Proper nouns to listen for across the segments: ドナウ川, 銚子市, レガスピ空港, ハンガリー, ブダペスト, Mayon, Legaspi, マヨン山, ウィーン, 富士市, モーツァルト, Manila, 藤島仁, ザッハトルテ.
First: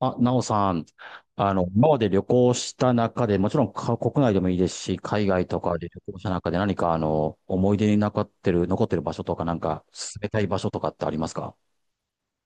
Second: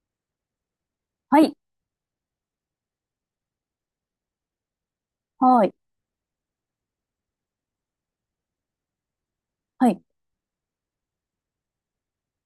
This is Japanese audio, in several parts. あ、なおさん、はい、今まで旅行した中で、もちろんか国内でもいいですし、海外とはい、かで旅行した中で何か、思い出に残ってる、場所とか、なんか、はい、進めたい場所とかってありますか？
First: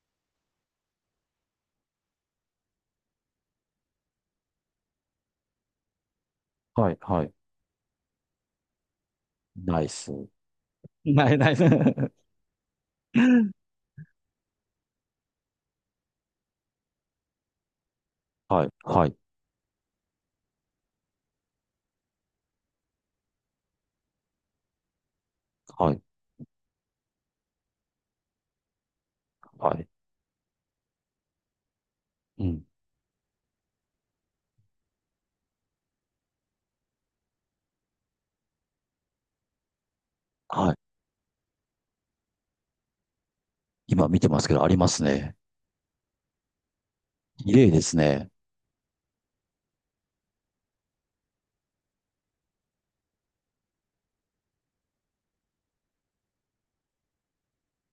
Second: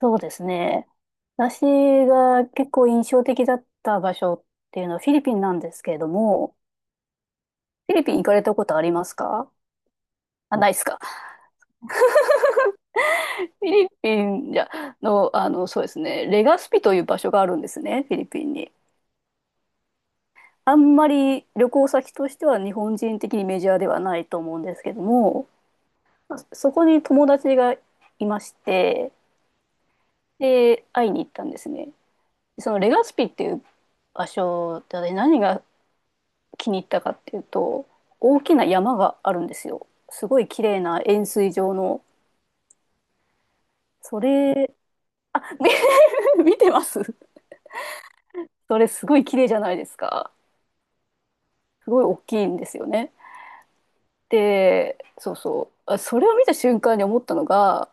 そうですね。私が結構印象的だった場所っていうのはフィリピンなんですけれども、はい、はい。フィリピン行かれたことありますか？ナイス。あ、ないですか。ない、ナイス。フィリピンじゃの、そうですね、レガスピという場所があるんですね、フィリピンはい、に。はい、あんまり旅行先としては日本人的にメジャーではないと思うんですけども、はい、そこに友達がいまして、はい。で、会いに行ったんですね。うん。そのレガスピっていう場所で私何が気に入ったかっていうと、大きな山があるんですよ。すごい綺はい。麗な円錐状の。今見そてますけど、あれ りますね。見てます。綺麗ですね。それすごい綺麗じゃないですか？すごい大きいんですよね。で、そうそう、それを見た瞬間に思ったのが、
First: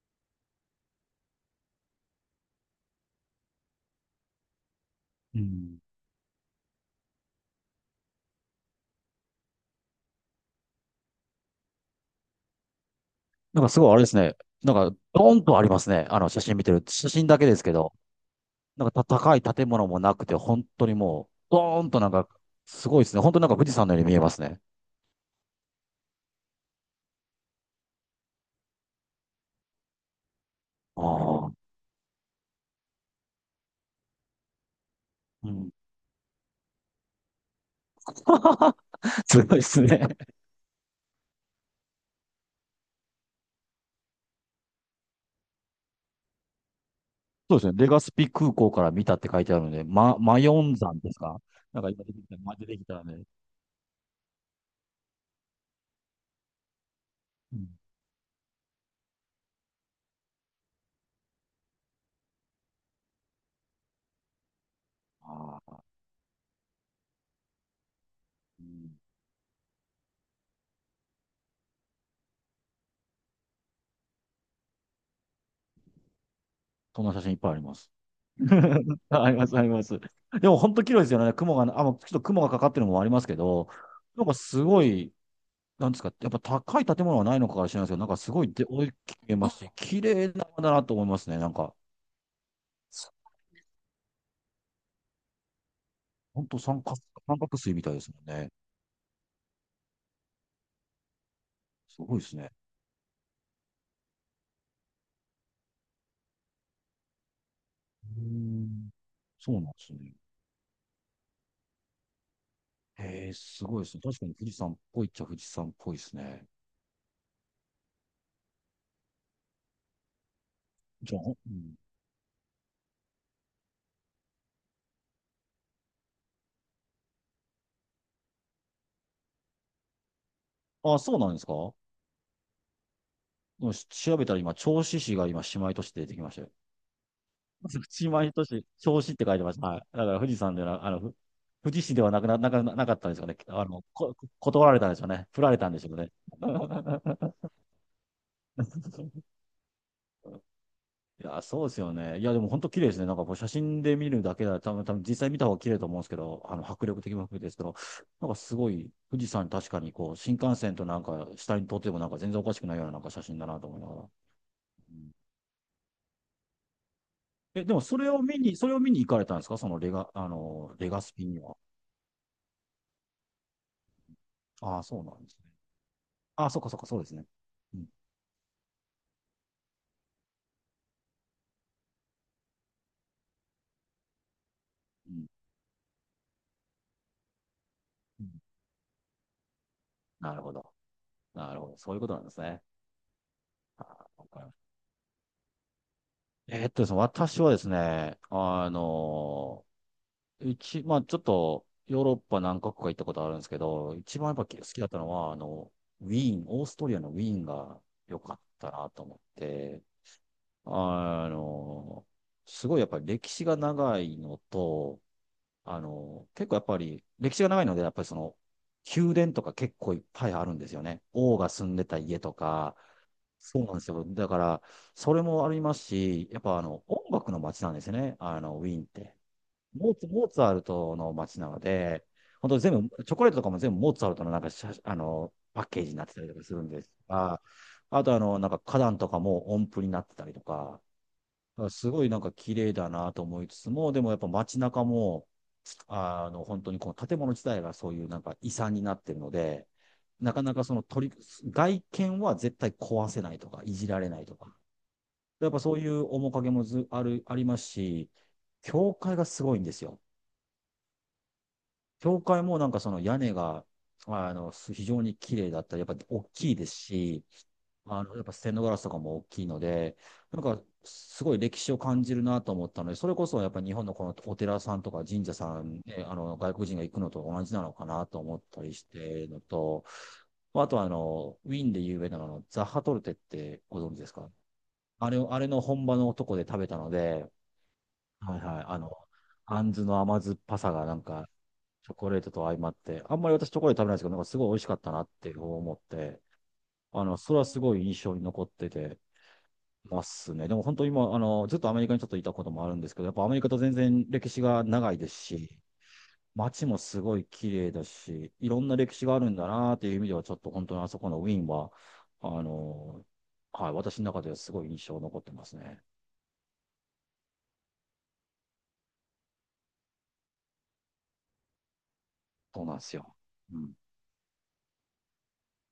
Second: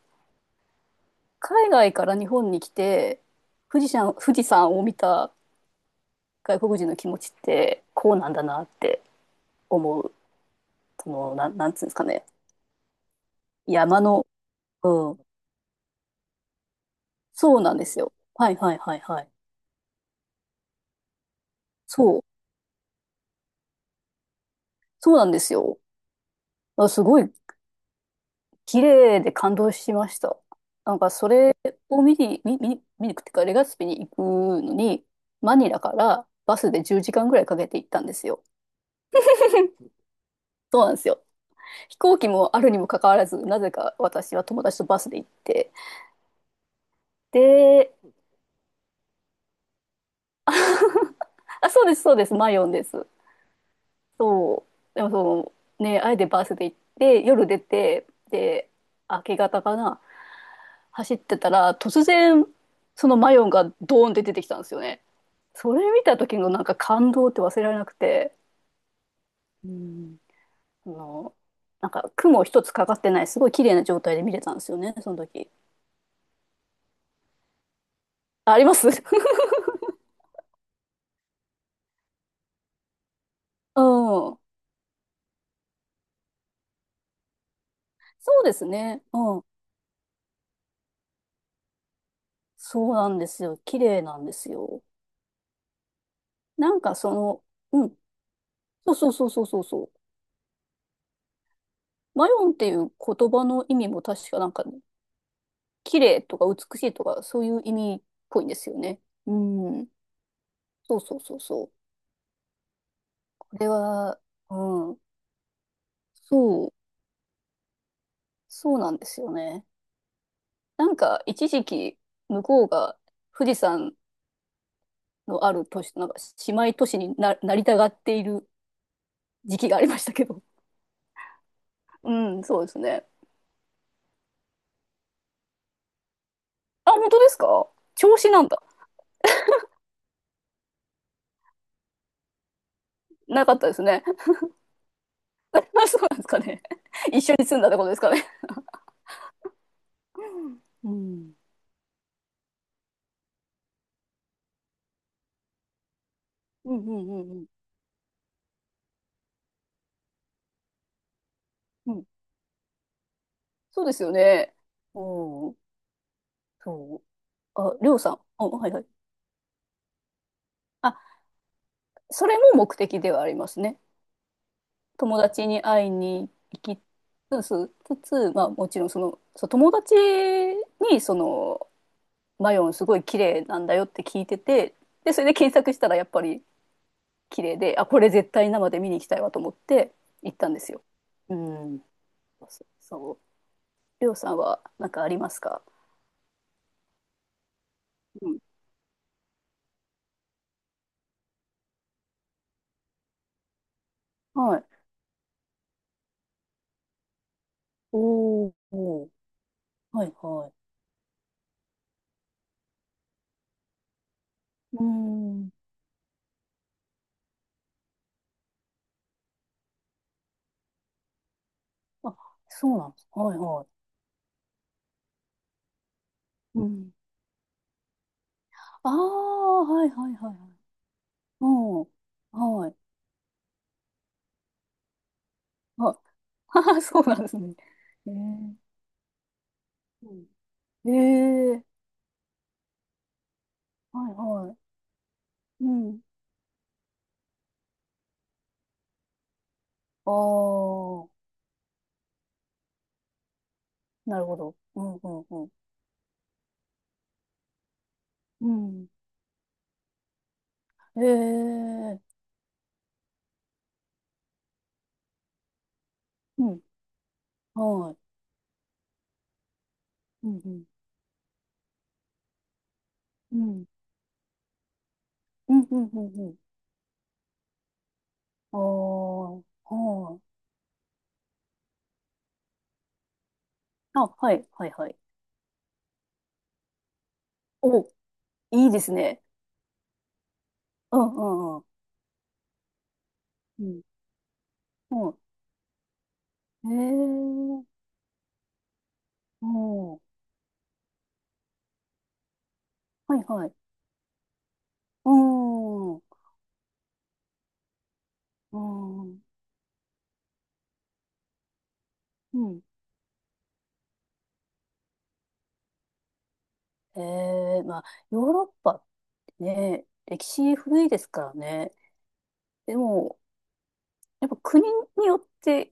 海外から日本に来て富士山を見たうん。外国人の気持ちってこうなんだなって思う。そのなんつうんですかね、なんかすごいあ山れですの、ね。なんか、うん、ドーンとありますね。あの、写真見てる。写真だけでそうすけなんでど。すよ。はいはいなんはいかたはい。高い建物もなくて、本当にもう、ドーンとそなんうか、すごいですね。本当になんか富士山のように見えますね。そうなんですよ。あ、すごい綺麗で感動しました。なんあかそあ。れを見に、見に行くっていうか、レガスピに行くのに、うマん。ニラからバスで10時間ぐらいかけて行ったんですよ。すごいです ね。そうなんですよ。飛行機もあるにもかかわらず、なぜか私は友達とバスで行って。そうですね。レで、ガスピ空港から見たって書いてあるので、ま、マヨン山ですか？あ、なそんうかです、今出そうてできす、た、マま出ヨンてできたす。ね。そう。でもその、ね、あえてバスで行って、夜う出ん。て、で、明け方かな、走ってたら、突然、そのマヨンがドーンって出てきたんですよね。あそれあ。見た時のなんか感動って忘れられなくて、うん。うん、あの、なんか雲一つかかってない、すごい綺麗な状態で見れたんですよね、その時。そんな写真いっぱいあります。あ、あります。 うん。あります、あります。でも本当綺麗ですよね。雲が、あ、もうちょっと雲がかかってるのもありますけど、なんかそすごい、なんですか、やっぱ高い建物はないのかから知らないですけど、なんかすごういでです大きね。く見えうん。ますし、綺麗な山だなと思いますね。なんか、そうなんですよ。綺麗なんですよ。本当な三ん角、かそ三の、角錐みうたいん。ですもんね。そうそうそうそうそうそう。すごいでマすヨね。ンっていう言葉の意味も確かなんか、綺麗とか美しいとか、そういう意味っうーぽいんですよん。ね。うそうなんでん。すね。そうそうそうそう。へえ、こすれごいですね。は、確かに富士山っうん。ぽいっちゃ富士山っぽいですね。そう。そうなんですよね。なんじゃあ、か一う時ん、期向こうが富士山のある都市、なんか姉妹都市になりたがっている時期がありましたけど。あ、そうなんですか？ うん、そうですね。でもし調べたら今、銚子市が今、姉妹都市で出てきましたよ。あ、本当ですか？藤調島子な仁んだ。し、表子って書いてました。はい。だから富士山では、ふ富士市ではなくな、なかなかったんですよね。なかっあたですの、ね。こ、断られたんでしょうね。振られあ、たんでしょうそうね。なんですかね。一緒 に住んだってことですかね。ういん。や、そうですよね。いや、でも本当綺麗ですね。なんかこう写真で見るだけだと多分実際見た方が綺麗だと思うんですけど、うん迫う力んう的もんう含めてん。ですけど、なんかすごい、富士山確かにこう、新幹線となんか下に撮ってうもん。なんか全然おかしくないようななんか写真だなと思いそうなでがら。すよね。ううん。ん。そう。え、であ、もりょうさん。あ、そはいれをはい。見に行かれたんですか？そのレガ、あの、レあ、ガスピには。それも目的ではありますね。ああ、そうな友んですね。達に会いにあ、そっか行そっきか、そうですね。つつ、うん、つつ、まあもちろんその、そう、友達にその、マヨンすごい綺麗なんだよって聞いてて、うで、そん、れで検索したらやっぱり綺麗で、あ、これうん。絶対生で見に行きたいわと思って行なっるたほんですど。よ。うなるほど。ん。そういうことなんですね。そう。そう、あー、りょうわさんかりましはなんかありますか？た。えーっとですね、私はですね、うん。うち、まあちょっと、ヨーロッパ何カ国か行ったことあるんですけど、一番やっぱ好はい。きだったのは、ウィーン、オーストリアのウィーンが良かっおーたなとおー、思って、はいはい。あのすごいやっぱり歴史が長いのうと、ん。あの、結構やっぱり歴史が長いので、やっぱりその、宮殿とか結構いっぱいあるんですよね。王が住んでたあ、家とそか、うなんです。はいそうはなんですよ。だから、それもありますし、やっぱい。あうの、ん。音楽の街なんですよね。あの、ウィーンっあて。あ、はいモーツ、はいモーはいツはァルい。トの街なのうん。で、本当はい。全部、チョコレートとかも全部モーツァルトのなんか写、パッケージあ、になってたりとかするん であ、すそうなんですが、ね。あえとあの、なんー、か花壇とかも音符になっうてたん、りとか、えだかー、らすごいなんか綺麗だなと思いつつも、でもはいやっぱは街い。中も、うん。本当にこの建物自体がそういうなんか遺産になってるので、あなかなかそのあ、取り、外見は絶対壊せないとか、いじられなないるとほか。ど。うんうんうやん。っぱそういう面影もず、ある、ありますし、うん。教会がすごいんですよ。えー、教会もなんかその屋根が、非常に綺麗だったり、やっぱ大うきいん。ですし、はい。やっぱステンドガラスとかも大きいので、うなんんうか、ん。すごい歴史を感じるなと思ったので、それこうそやっぱりん。日本のこのお寺さんとか神社うさんうんんうね、んうん。外国人が行くのと同じなのかなと思っああ、たりしてるのと、はい。まあとはあの、ウィーンで有名なのザッハトルテってご存知あ、ですか？はいはいはい。あれを、あれの本場のとこで食べたので、お、はいはい、いいですね。あんずの甘酸っぱさがなうんんうか、んうん。チョコレートと相まって、あんまり私チョうコレートん。食べないんですけど、なんかすごい美味しかったうなっん。て思って、えそれはすー、ごい印象に残ってて、うん。はますね。でも本当に今、ずっとアメリカにちょっといたこともあるんですけど、やっぱいアメリはカい。と全然歴史が長いでうすし、ん。う街もすごい綺麗だし、いろんな歴史があん。るんだなっていう意味では、ちょっと本当にあそこのウィーンは、あうん。の、はい、私の中ではすごい印象残ってますね。まあ、ヨーロッパっねえ、歴史古いですからね。そうなんでですよ。も、うん。やっぱ国によって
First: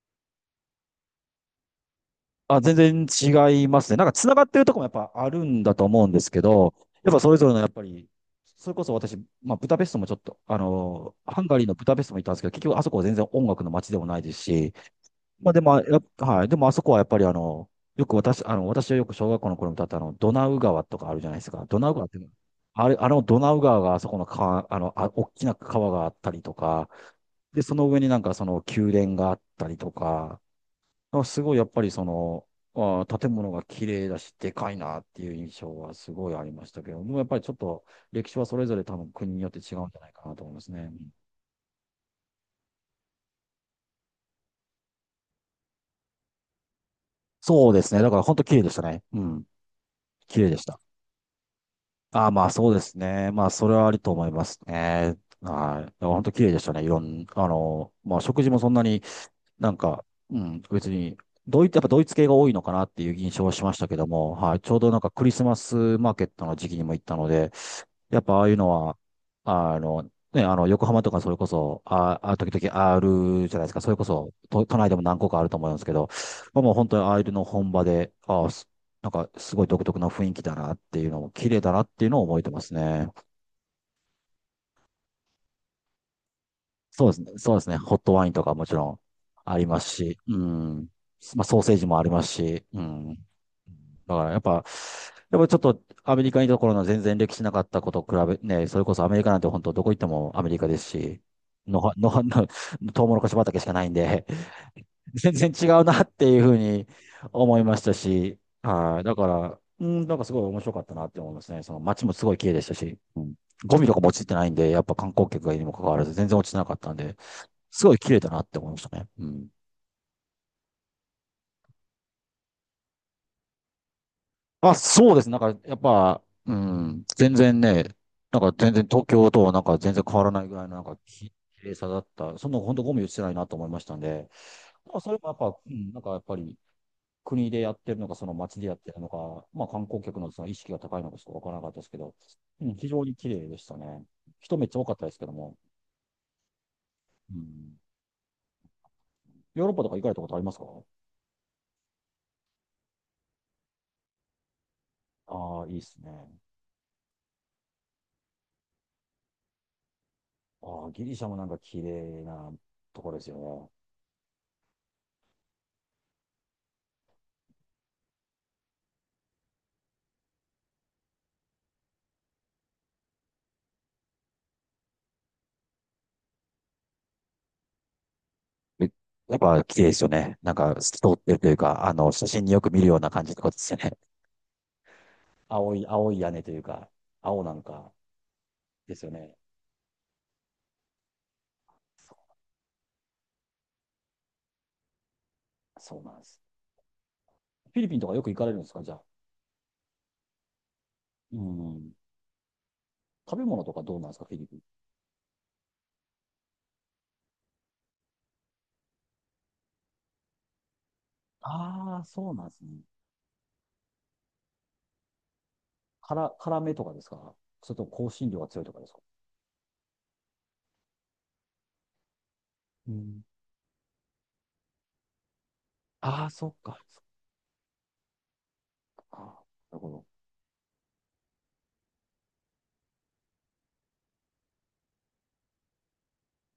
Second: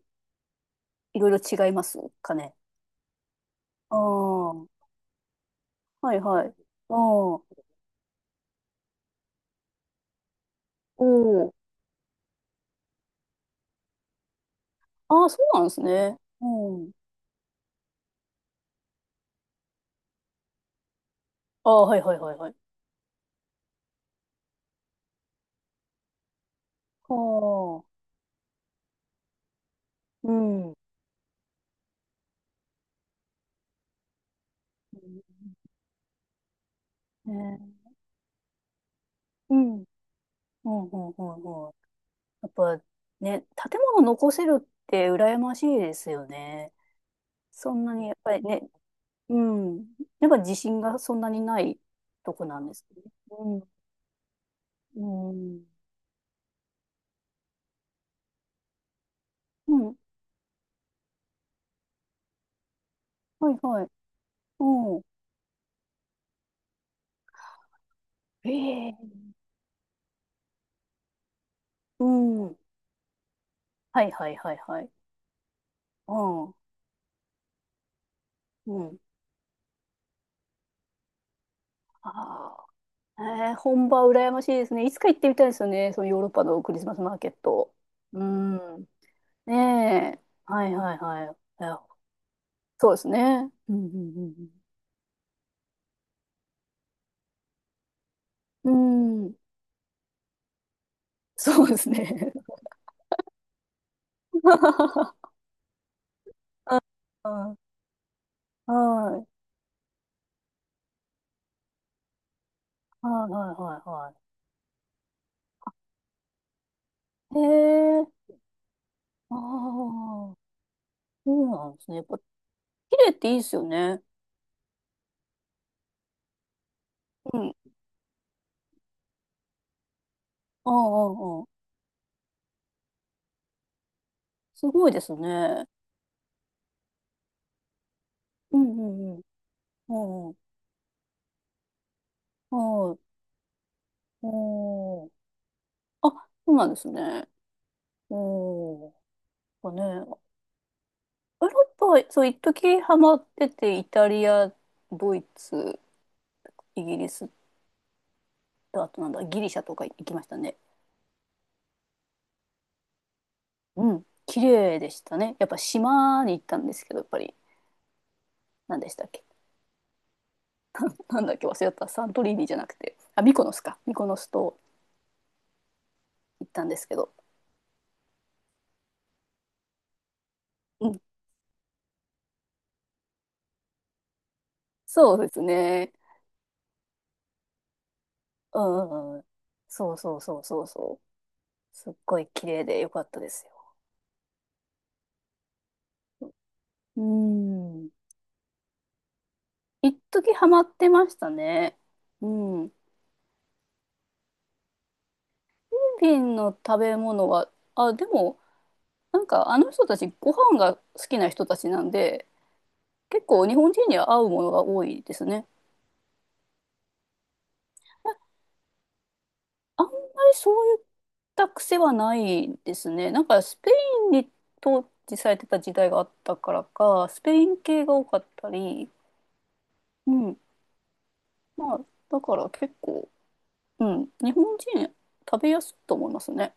いろいろ違いますかね。あ、全然違いますあね。なんか繋がっあ、てるはとこもやっぱあるんだと思うんでいすけはい。ど、ああ、やっぱそれおぞれのやっぱり、それこそ私、まあ、ブダペストもちょっと、ハンお、ガリーのブダペストも行ったんですけど、結局あそこは全然音楽の街でもないですし、ああ、そまあうでなんでも、すやっね。はうい。でもあそこん。はやっぱりあの、よく私、あの、私はよく小学校の頃に歌ったあの、ドナウ川とかあるじゃないですか。あドあ、ナウはい川っはていいうのはいはい。は、あれ、あのドナウ川があそこの川、あ、大きな川があったりとか、あで、そあ、の上になんかその宮殿があったりとうか、ん。あすごいやっぱりその、あ建物が綺麗だし、でかいなっていう印象はすごいありましたけど、もうやっぱりちょっね、と歴史はそれぞれ多分国によっうて違ん。うん、うんじゃないかなと思いまうすね。うん、ん。うん、うん。やっぱね、建物残せるって羨ましいですよね。そうそでんすなね。にだやかっら本ぱり当綺麗ね、でしたね。ううん。ん。やっぱ綺麗自でした。信がそんなにないああ、とこまあなんそうでですすね。ね。まあうそん。れはありと思いますうね。ん。はい。でも本当綺麗でしたね。いろん、まあ食事もそんなになうんん。か、うん、別に、ドイツ、やっぱドイツ系が多いのかなっていう印象ははいしましはたい。けども、はい。ちょうどなうんん。かクリスマスマーケットの時期にも行ったので、やっぱああいうのえは、え、あの、ね、横浜とかそれこそ、うあ、あ、時ん。々あるじゃないですか。それこはいはそ、いはい都、都は内い。でも何個かあると思うんですけど、うん。まあ、もう本当にああいうの本場で、あすうん。なんかすごい独特な雰囲気だなっていうのも、綺麗だなっていうのを覚えてあまあ。すね。ええ、本場羨ましいですね。いつか行ってみたいですよね。そのヨーロッパのクリスマスそうでマーすケね。ッそうですト。ね。ホットうワインとかん。もちろんありますねし、え。うはいん。はいはい。まあ、ソーいセーや、ジもありますし、うそうですん。ね。うんだかうらやっんぱ、やっぱちょっとアメリカにいた頃の全然歴史なかったことと比べ、ね、うそれこそアメリんうカん。なんて本当どこ行ってもアメリカですし、そうでのすは、のは、ね。の、トウモロコシ畑しかないんで、全然違うなっていうふうには思い。いましたし、ははい。だかいら、うん、なんかすごい面白かったなって思いますね。その街もすごい綺麗でしたし、はういん、ゴはミいとかもは落ちてないんで、やっぱ観光客がいるにもかかわらず全然落ちてなかったんで、い。へすごい綺麗え。だなって思いましたね。うああ。ん。そうなんですね。やっぱ、綺麗っていいですよね。あ、そうです。なんか、やっぱ、うん、全うん。然ね、なんか全然東京となんか全然変わらないぐらいあ、あのあ、なんかきああ。綺麗さだった。そんなの本当ゴミ落ちてないなと思いましたんで、すごいまあ、でそすれもやっぱ、ね。うん、なんかやっぱり国でやってるのか、そのう街でやっんうてるのんうか、まあ観光客ん。のうん。その意識が高いのかちょっとわからなかったですけど、うん、非はい。常に綺麗でしたね。人めっちゃ多かったおー。ですけども、あ、そうなんですね。うん、おー。ヨーなロんッパとか行かかね、れたヨことありますか？ーロッパ、そう、一時ハマってて、イタリア、ドイああー、いツ、いですね。イギリスと、あとなんだ、ギリシャとか行きましたね。ああ、ギリシャもなんか綺麗なところですよね。うん。綺麗でしたね。やっぱ島に行ったんですけど、やっぱり、何でしたっけ？なんだっけ忘れた。サントリーニじゃなくて。あ、ミコノスか。ミコノスと行ったんですけど。め、やっぱ綺麗ですよね。なんかう透き通ん。ってるというか、写真によく見るような感じってことですよね。そうです青い、ね。青い屋根というか、青なんかうんうですよんうん。ね。そうそうそうそうそう。すっごいそ綺麗で良かったですよ。そうなんです。うフィリん。ピンとかよく行かれるんですか、じゃあ。一時ハマってましたうね。ん。うん。フ食べ物とかどうなんですか、フィリピン。ィリピンの食べ物は、あ、でも、なんかあの人たちご飯が好きな人たちなんああ、で、そうなんですね。結構日本人には合うものが多いですね。辛、辛めとかですか？それとも香辛料が強いとかですか？あんまりそういった癖はないですうね。ん。なんかスペインに統治されてた時代があっああ、たそかっらか。そか、スペイン系が多かったり、っか。あー、なるほど。うん。まあ、だから結構、うん。日本人食べやすいと思いますね。